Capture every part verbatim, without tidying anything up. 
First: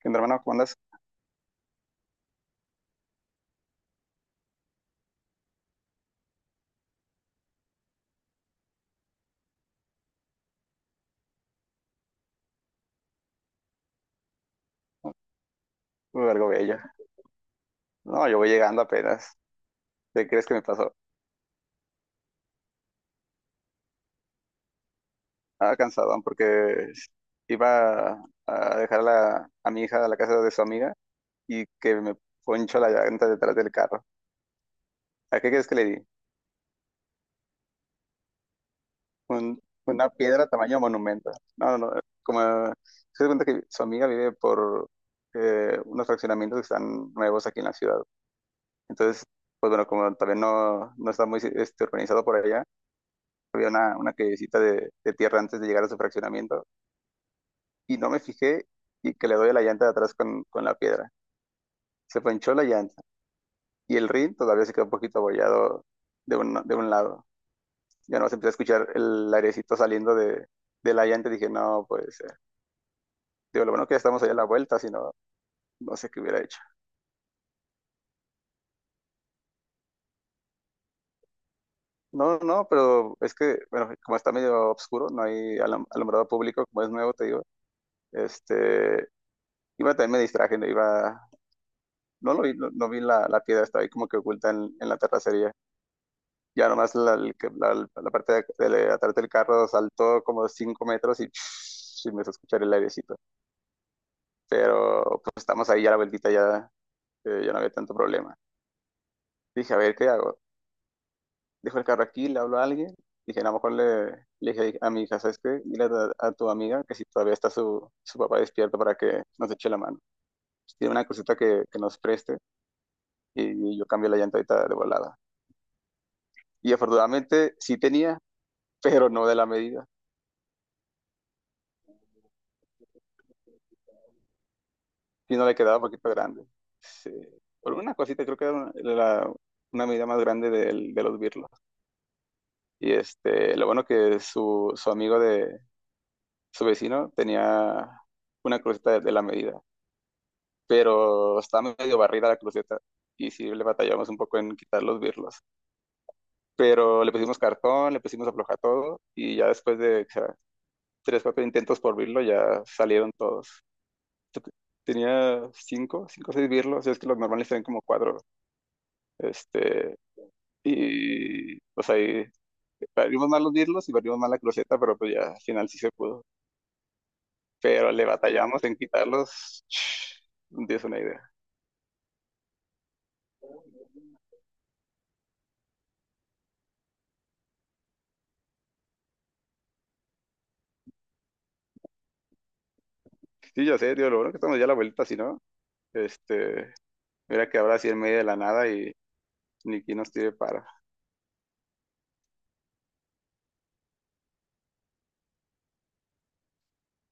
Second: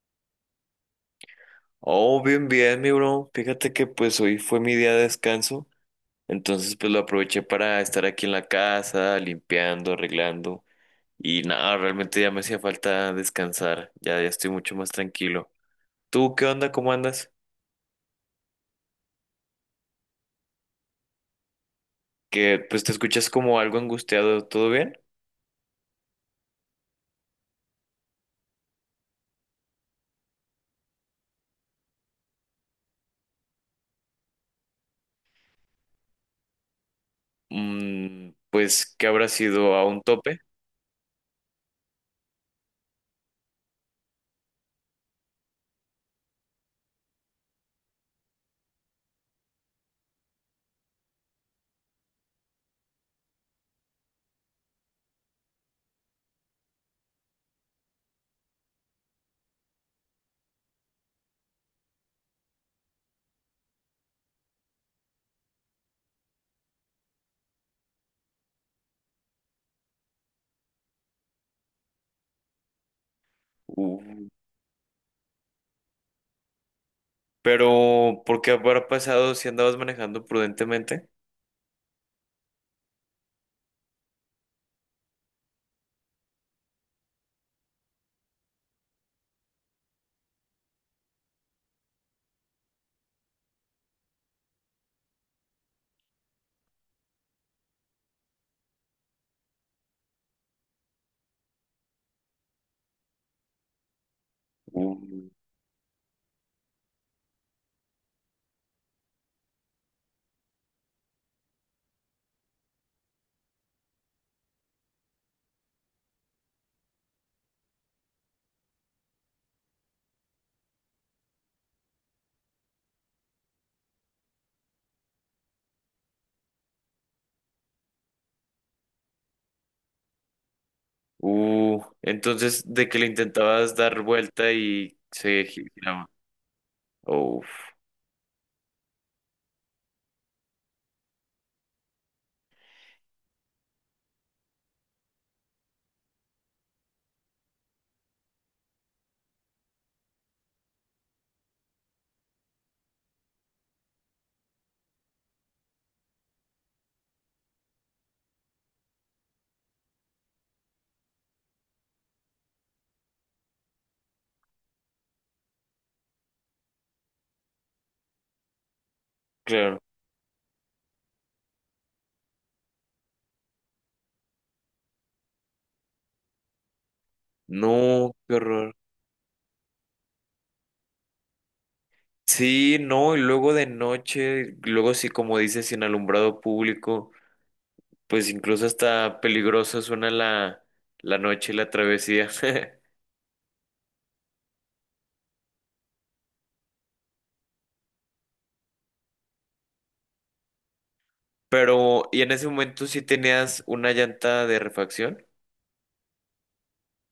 ¿Qué onda, hermano? ¿Cómo andas? Oh, bien, bien, mi bro. Fíjate que pues hoy fue mi día de descanso, entonces pues lo aproveché para estar aquí en la casa, limpiando, arreglando y nada, realmente ya me hacía falta descansar, ya, ya estoy mucho más tranquilo. Uh, ¿Tú qué Algo onda? bello. ¿Cómo andas? No, yo voy llegando apenas. ¿Qué crees que me pasó? Que pues te escuchas como algo angustiado, ¿todo bien? Ah, cansadón porque iba a dejar a, la- a mi hija a la casa de su amiga y que me poncho la llanta detrás del carro. ¿A qué crees que le di? Mm, pues que habrá Un- sido a un una tope. piedra tamaño monumento. No, no, no. Como se da cuenta que su amiga vive por eh, unos fraccionamientos que están nuevos aquí en la ciudad. Entonces, pues bueno, como también no, no está muy este, organizado por allá. Había una, una callecita de, de tierra antes de llegar a su fraccionamiento y no me fijé y que le doy a la llanta de atrás con, con la piedra. Se ponchó la llanta y el rin todavía se quedó un poquito abollado de un, de un lado. Ya no se empezó a escuchar el airecito saliendo de, de la llanta y dije, no, puede ser. Digo, lo bueno que ya estamos Uh, allá a la vuelta, si no, no sé qué hubiera hecho. pero ¿por qué habrá pasado si andabas manejando prudentemente? No, no, pero es que, bueno, como está medio oscuro, no hay alum- alumbrado público, como es nuevo, te digo, este, iba, también me distraje, ¿no? iba No lo vi, no, no vi la, la piedra, estaba ahí como que oculta en, en la terracería. Ya nomás la, el que- la- la parte de, de atrás del carro saltó como cinco metros y, y me hizo escuchar el airecito. Uh. Pero pues estamos ahí ya la vueltita, ya, eh, ya no había tanto problema. Dije, a ver, ¿qué hago? Dejo el carro aquí, le hablo a alguien. Dije, a lo mejor, le, le dije a mi hija, ¿sabes qué? Dile a, a tu amiga que si todavía está su, su papá despierto para que nos eche la mano. Si Tiene una cosita que, que nos preste y yo cambio la llanta ahorita de volada. Y afortunadamente sí tenía, pero no de la medida, Uh, entonces de que le intentabas dar vuelta y se sino le quedaba un poquito giraba. grande. Sí. Uf, Por una cosita, creo que era una, la- una medida más grande del- de, los birlos. Y este, lo bueno que su, su amigo de su vecino tenía una cruceta de, de la medida, pero estaba medio barrida la cruceta. Y sí, le batallamos un poco en quitar los birlos. Pero le pusimos cartón, le pusimos afloja todo, y ya después de, o sea, tres, cuatro intentos por birlo, ya salieron todos. Tenía cinco, cinco o seis birlos, es que los normales tienen como cuatro. claro. Este, y pues ahí parimos mal los birlos y parimos mal la cruceta, pero pues ya al final sí se pudo. Pero le No, qué batallamos horror. en quitarlos. No tienes una idea. Sí, no, y luego de noche, luego sí, como dices, sin alumbrado público, pues incluso hasta peligroso suena la, la noche y la travesía. Sí, ya sé, tío, lo bueno que estamos ya a la vuelta, si no, este, mira que ahora sí en medio de la nada y ni quien nos tire para. Pero, ¿y en ese momento sí tenías una llanta de refacción?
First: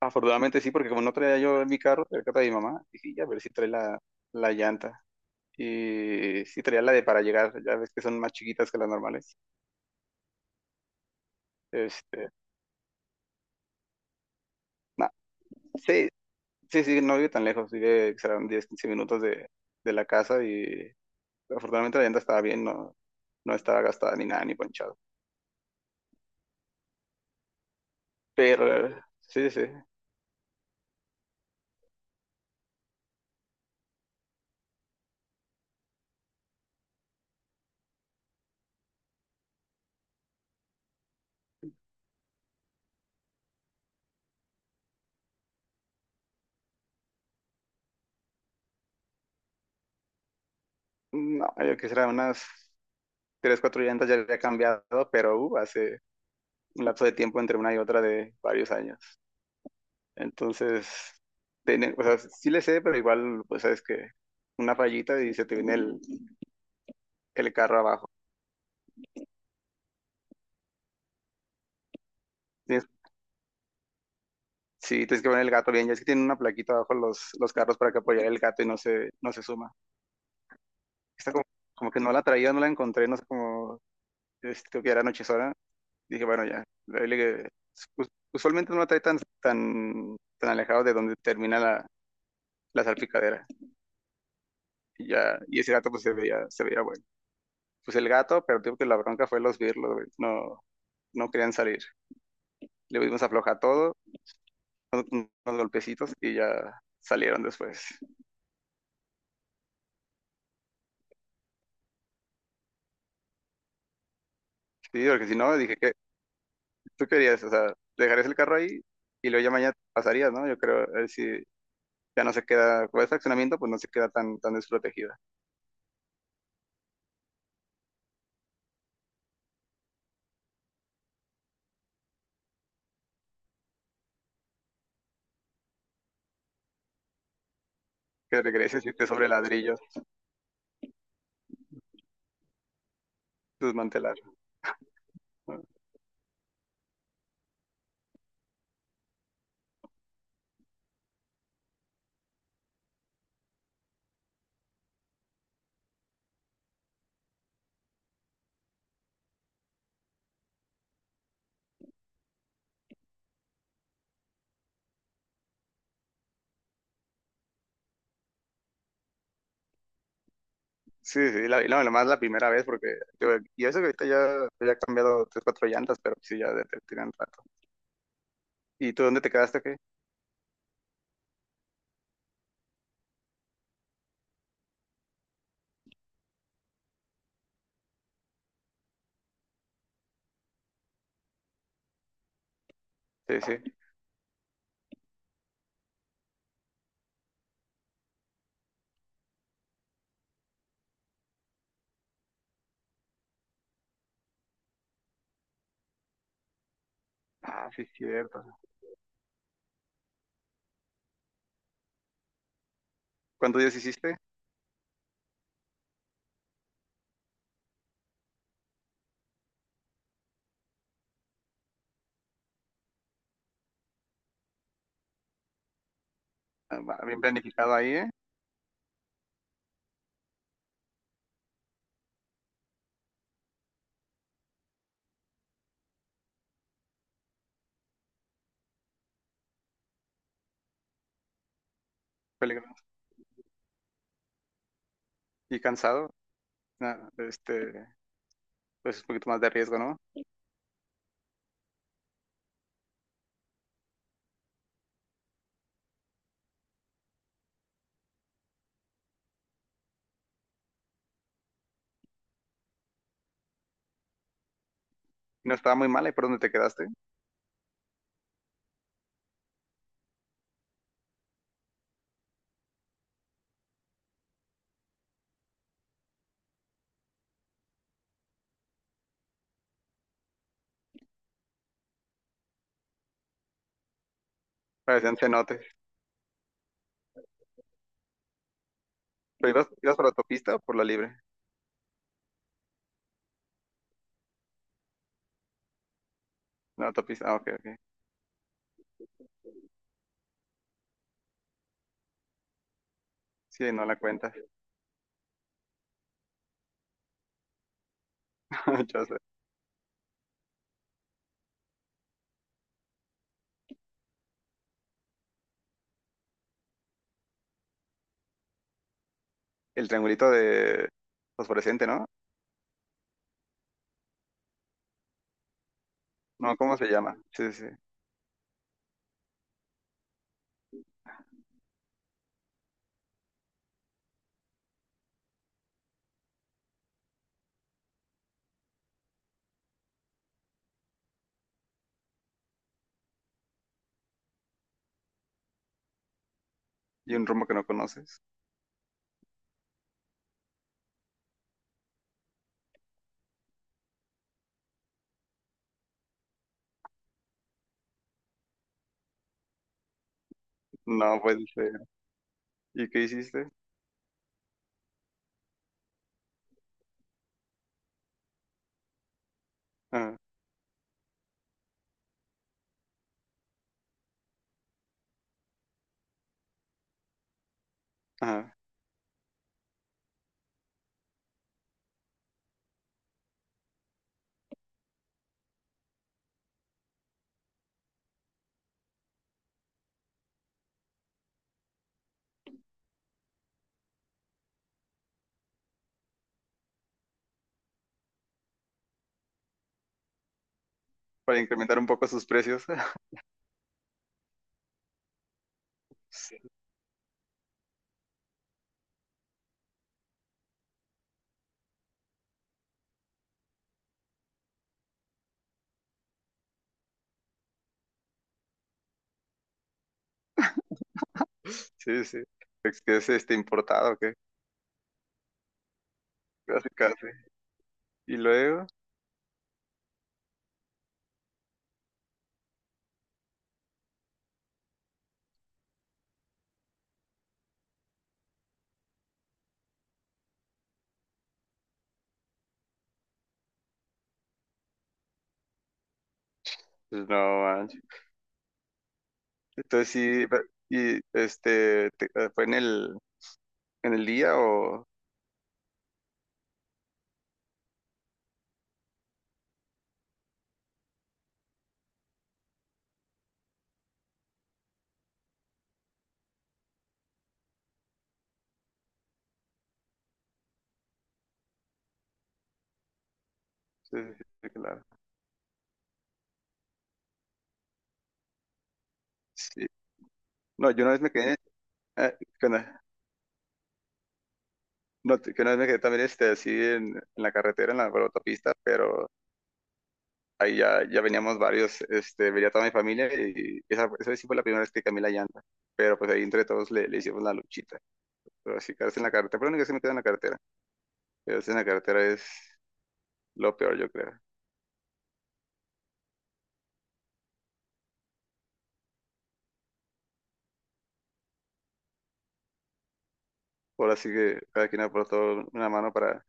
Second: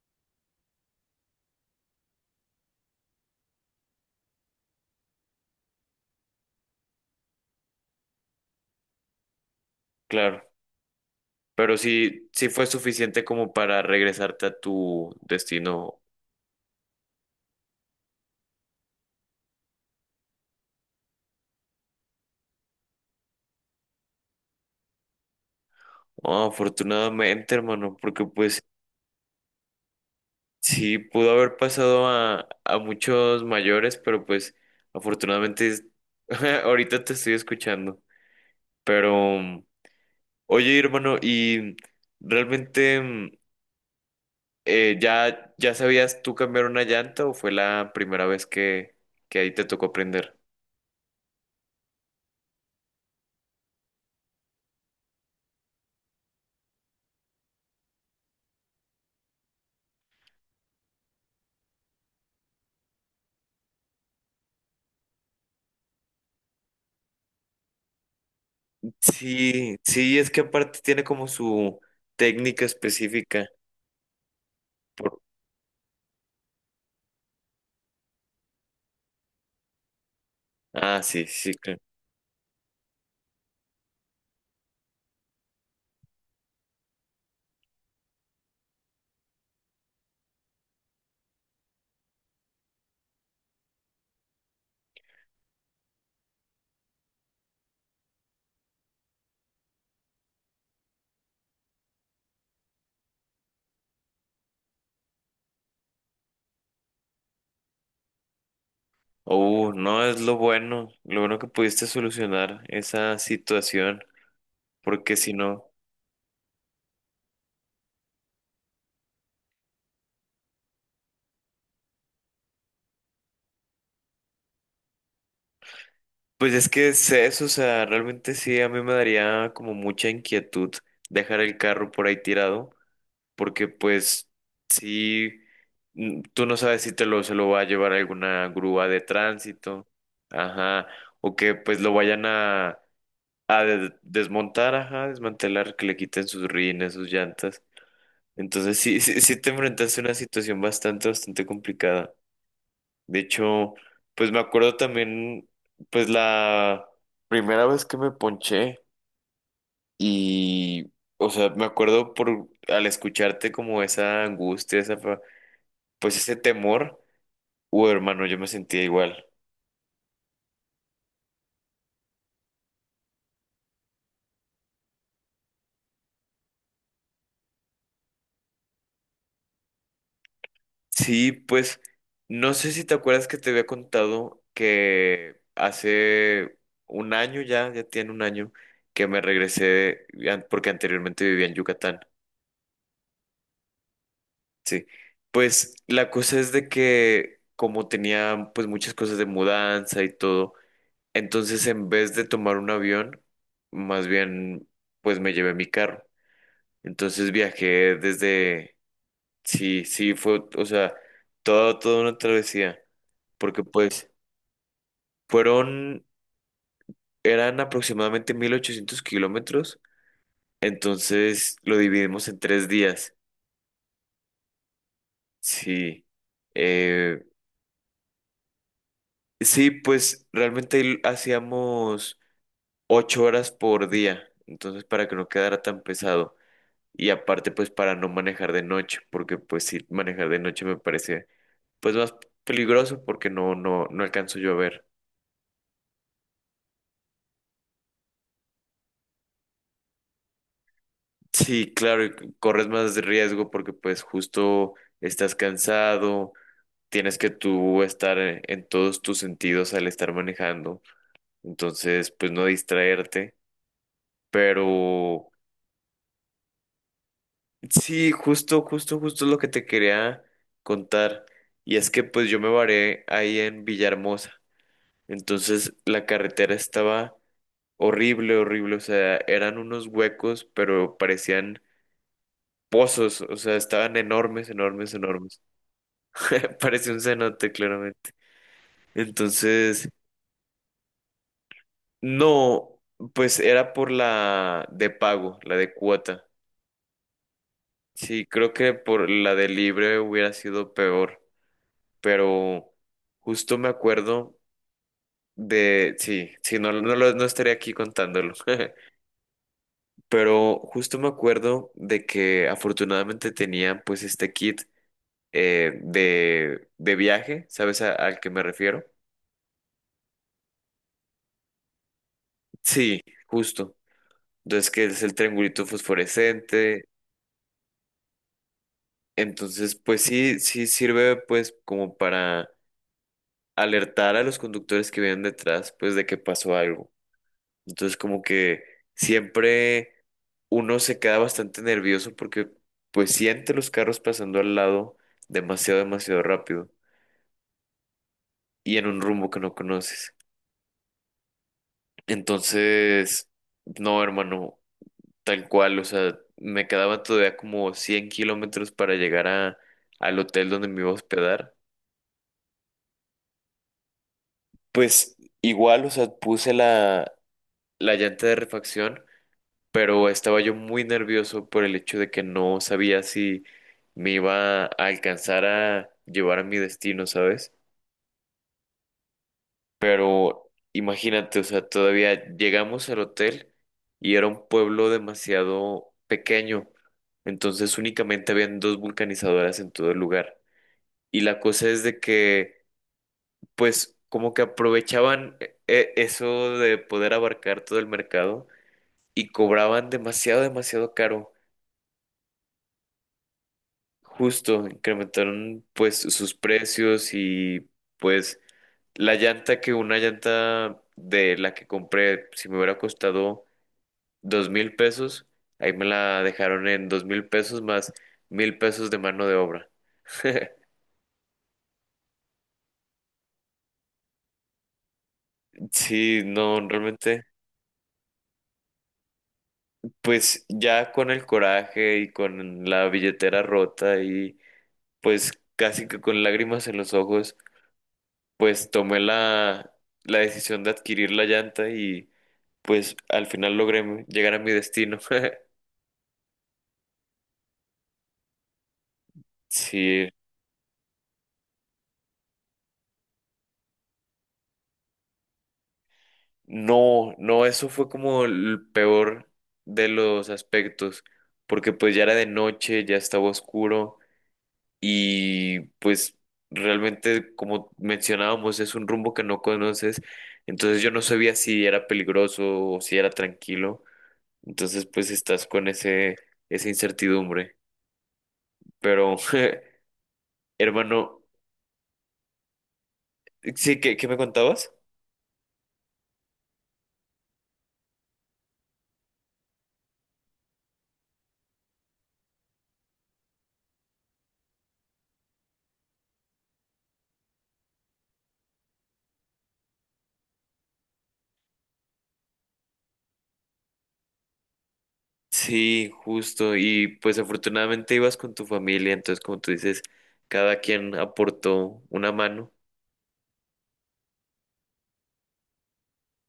Afortunadamente sí, porque como no traía yo en mi carro, traía el carro de mi mamá, dije, ya a ver si trae la, la llanta. Y sí traía la de para llegar, ya ves que son más chiquitas que las normales. Claro, pero sí, Este, sí fue suficiente como para regresarte a no, tu destino. sí, Sí, sí, no vive tan lejos, vive, serán diez, quince minutos de, de la casa, y afortunadamente la llanta estaba bien, no, no estaba gastada ni nada, ni ponchado. Ah, afortunadamente, hermano, porque pues, Pero eh, sí, sí, sí, pudo haber pasado a, a muchos mayores, pero pues afortunadamente es- ahorita te estoy escuchando. Pero, mm, oye, hermano, ¿y realmente mm, eh, ya, ya sabías tú cambiar una llanta o fue la primera vez que, que ahí te tocó aprender? no, yo quisiera unas tres, cuatro llantas ya había cambiado, pero uh, hace un lapso de tiempo entre una y otra de varios años. Entonces, tiene- o sea, sí le sé, pero igual, pues sabes que una fallita y se te viene el, el carro abajo. Sí, sí, es que aparte tiene como su técnica Tienes- específica. sí, Por- tienes que poner el gato bien, ya es que tienen una plaquita abajo los, los carros para que apoyar el gato y no se, no se suma. Ah, sí, Esta como, sí, claro. como que no la traía, no la encontré, no sé cómo, este, creo que era anochezona. Dije, bueno, ya. Ahí le- us- Usualmente no la trae tan, tan, tan alejado de donde termina la, la salpicadera. Y ya, y ese gato pues se veía, se veía bueno. Pues el gato, pero digo que la bronca fue los birlos, güey. No, no querían salir. Le dimos afloja todo, unos, unos golpecitos y ya salieron después. Oh, no, es lo bueno, lo bueno que pudiste solucionar esa situación, Sí, porque porque si si no, no, dije que tú querías, o sea, dejarías el carro ahí y luego ya mañana pasarías, ¿no? Yo creo, a ver si ya no se queda, con ese accionamiento, pues no se queda tan, tan desprotegida. pues es que es eso, o sea, realmente sí, a mí me daría como mucha inquietud dejar el carro por ahí tirado, porque pues sí, mm, tú no sabes si te lo, se lo va a llevar Que alguna regreses y grúa de esté sobre ladrillos, tránsito, ajá, o que pues lo vayan a, a de- desmantelar. desmontar, ajá, desmantelar, que le quiten sus rines, sus llantas. Entonces sí, sí, sí te enfrentaste a una situación bastante, bastante complicada. De hecho, pues me acuerdo también, pues la primera vez que me ponché y, o sea, me acuerdo por al escucharte como esa angustia, esa, fa- pues ese temor, uh, hermano, yo me sentía igual. Sí, sí, la, y no, nomás la primera vez, porque yo, y eso que ahorita ya, ya he cambiado tres, cuatro llantas, pero sí, ya de- te tiran rato. ¿Y tú dónde te quedaste, qué? Sí, pues no sé si te acuerdas que te había contado que hace un año, ya, ya tiene un año que me regresé, an- porque anteriormente vivía en Yucatán. Sí, sí. Sí, pues la cosa es de que como tenía pues muchas cosas de mudanza y todo, entonces en vez de tomar un avión, más bien pues me llevé mi carro. Entonces Ah, sí, viajé cierto. desde, sí, sí, fue, o sea, todo, toda una travesía, ¿Cuántos porque días pues hiciste? fueron, eran aproximadamente mil ochocientos kilómetros, entonces lo dividimos en tres días, sí. Ah, va, bien Eh, planificado ahí, ¿eh? sí, pues realmente ahí hacíamos... ocho horas por día, entonces para que no quedara tan pesado y aparte pues para no manejar de noche, porque pues sí, manejar de noche me parece pues más Peligroso. peligroso porque no, no, no alcanzo yo a ver. ¿Y cansado? Ah, este, pues un poquito más de riesgo, ¿no? Sí, claro, y c- corres más riesgo porque pues justo estás cansado, tienes que tú estar en en todos tus sentidos al estar manejando, entonces pues no distraerte, pero No estaba muy mal, ¿y por dónde te quedaste? sí, justo, justo, justo lo que te quería contar. Y es que pues yo me varé ahí en Villahermosa. Entonces la carretera estaba horrible, horrible. O sea, eran unos huecos, pero parecían pozos. O sea, estaban enormes, enormes, Parecían enormes. cenotes. Parecía un cenote, claramente. ¿Pero ibas, Entonces, ibas por la autopista o por la libre? no, pues era por la de pago, la de cuota. La autopista, ah, ok, ok. Sí, creo que por la de libre hubiera sido peor. Pero justo me Sí, no la cuentas. acuerdo de, sí, sí, no, no, lo- no estaría aquí contándolo, Ya sé. pero justo me acuerdo de que afortunadamente tenía pues este kit eh, de, de viaje, ¿sabes a- al que me refiero? El triangulito de fosforescente, ¿no? Sí, justo. Entonces, que es el triangulito No, ¿cómo fosforescente. se llama? Sí, sí, sí. Entonces, pues sí, sí sirve pues como para alertar a los conductores que vienen detrás, pues de que pasó algo. Entonces como que siempre uno se queda bastante nervioso porque pues siente los carros pasando al lado demasiado, demasiado rápido Y un rumbo que no conoces. y en un rumbo que no conoces. Entonces, no, hermano, tal cual, o sea, me quedaba todavía como cien kilómetros para llegar a, al hotel donde me iba a No puede hospedar. ser. ¿Y qué hiciste? Pues igual, o sea, puse la, la llanta de refacción pero Ajá, estaba yo muy nervioso por el hecho de que no sabía si me iba a alcanzar a llevar a mi destino, ¿sabes? ajá. Pero imagínate, o sea, todavía llegamos al hotel y era un pueblo demasiado pequeño, entonces únicamente habían dos vulcanizadoras en todo el lugar. Y la cosa es de que, pues, como que aprovechaban eh, eh, eso de poder abarcar todo el mercado y cobraban demasiado, demasiado caro. Para incrementar un poco sus precios. Justo, incrementaron pues sus Sí, precios y pues la llanta que una llanta de la que compré, si me hubiera costado dos mil pesos, ahí me la dejaron en dos mil pesos más mil pesos de mano de obra. sí, sí. Es que es este importado, ¿o qué? Sí, no, Casi, casi. realmente, Y luego, pues ya con el coraje y con la billetera rota y pues casi que con lágrimas en los ojos, pues tomé la, la decisión de adquirir la llanta y... pues al final logré llegar a mi destino. pues, no manches. Entonces Sí, sí, pe- y este, te- eh, ¿fue en el, en el día o? no, no, eso fue como el peor de los aspectos, porque pues ya era de noche, ya estaba oscuro y pues realmente como mencionábamos es un rumbo que no conoces, entonces yo no sabía si era peligroso o si era tranquilo, Sí, sí, sí, claro. entonces pues estás con ese, esa incertidumbre, pero Sí. No, yo una vez me hermano, quedé, eh, ¿qué onda? sí, ¿qué, qué me contabas? No, t- que una vez me quedé también este, así en, en la carretera, en la, autopista, pero ahí ya, ya veníamos varios, este, venía toda mi familia y esa, esa vez sí fue la primera vez que cambié la llanta, pero pues ahí entre todos le, le hicimos la luchita, pero así quedarse en la carretera, pero lo único que se me queda en la carretera, quedarse en la carretera es lo peor yo creo, Sí, justo. Y pues afortunadamente ibas con tu familia, entonces como tú dices, cada quien aportó una mano. ahora sí que cada quien aportó una mano para,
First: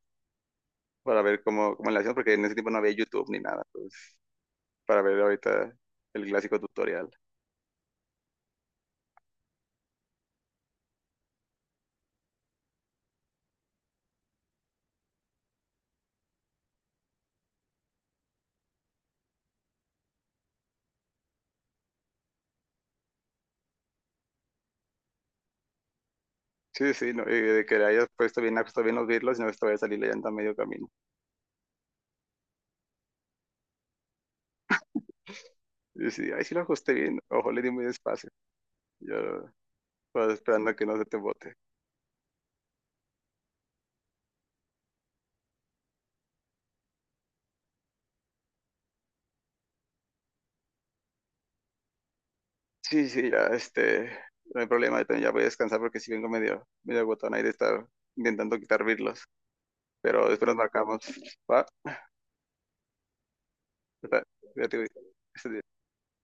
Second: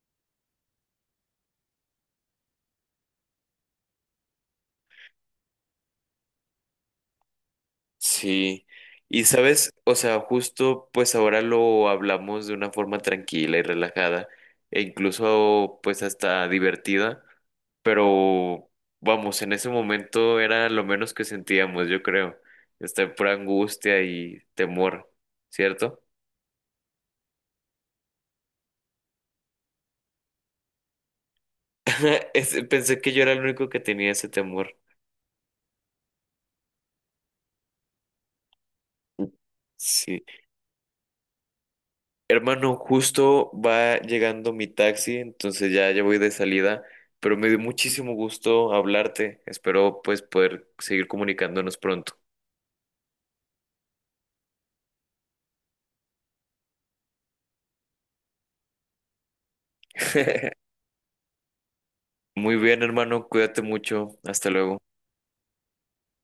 para ver cómo, cómo le hacían, porque en ese tiempo no había YouTube ni nada, pues para ver ahorita el clásico tutorial. Sí. Y sabes, o sea, justo pues ahora lo hablamos de una forma tranquila y relajada e incluso pues hasta divertida, pero vamos, en ese momento era lo menos que sentíamos, yo creo. Esta pura angustia y temor, ¿cierto? Sí, sí, no, y de que le hayas puesto bien, ajustado bien los birlos y no esta a salir la llanta a medio camino. Es- Pensé que yo era el único que tenía ese temor. Y Yo sí, ay, sí lo ajusté bien, ojo, le di muy despacio. Yo Sí. estaba esperando que no se te bote. Hermano, justo va llegando mi taxi, entonces ya, ya voy de salida, pero me dio muchísimo gusto hablarte. Espero pues poder seguir comunicándonos pronto. Sí, sí, ya, este, no hay problema, yo también ya voy a descansar porque si vengo medio, medio agotado ahí de estar intentando quitar birlos. Pero después nos marcamos, ¿va? Muy bien, hermano, cuídate mucho. Está- Hasta ya te luego. voy. Este-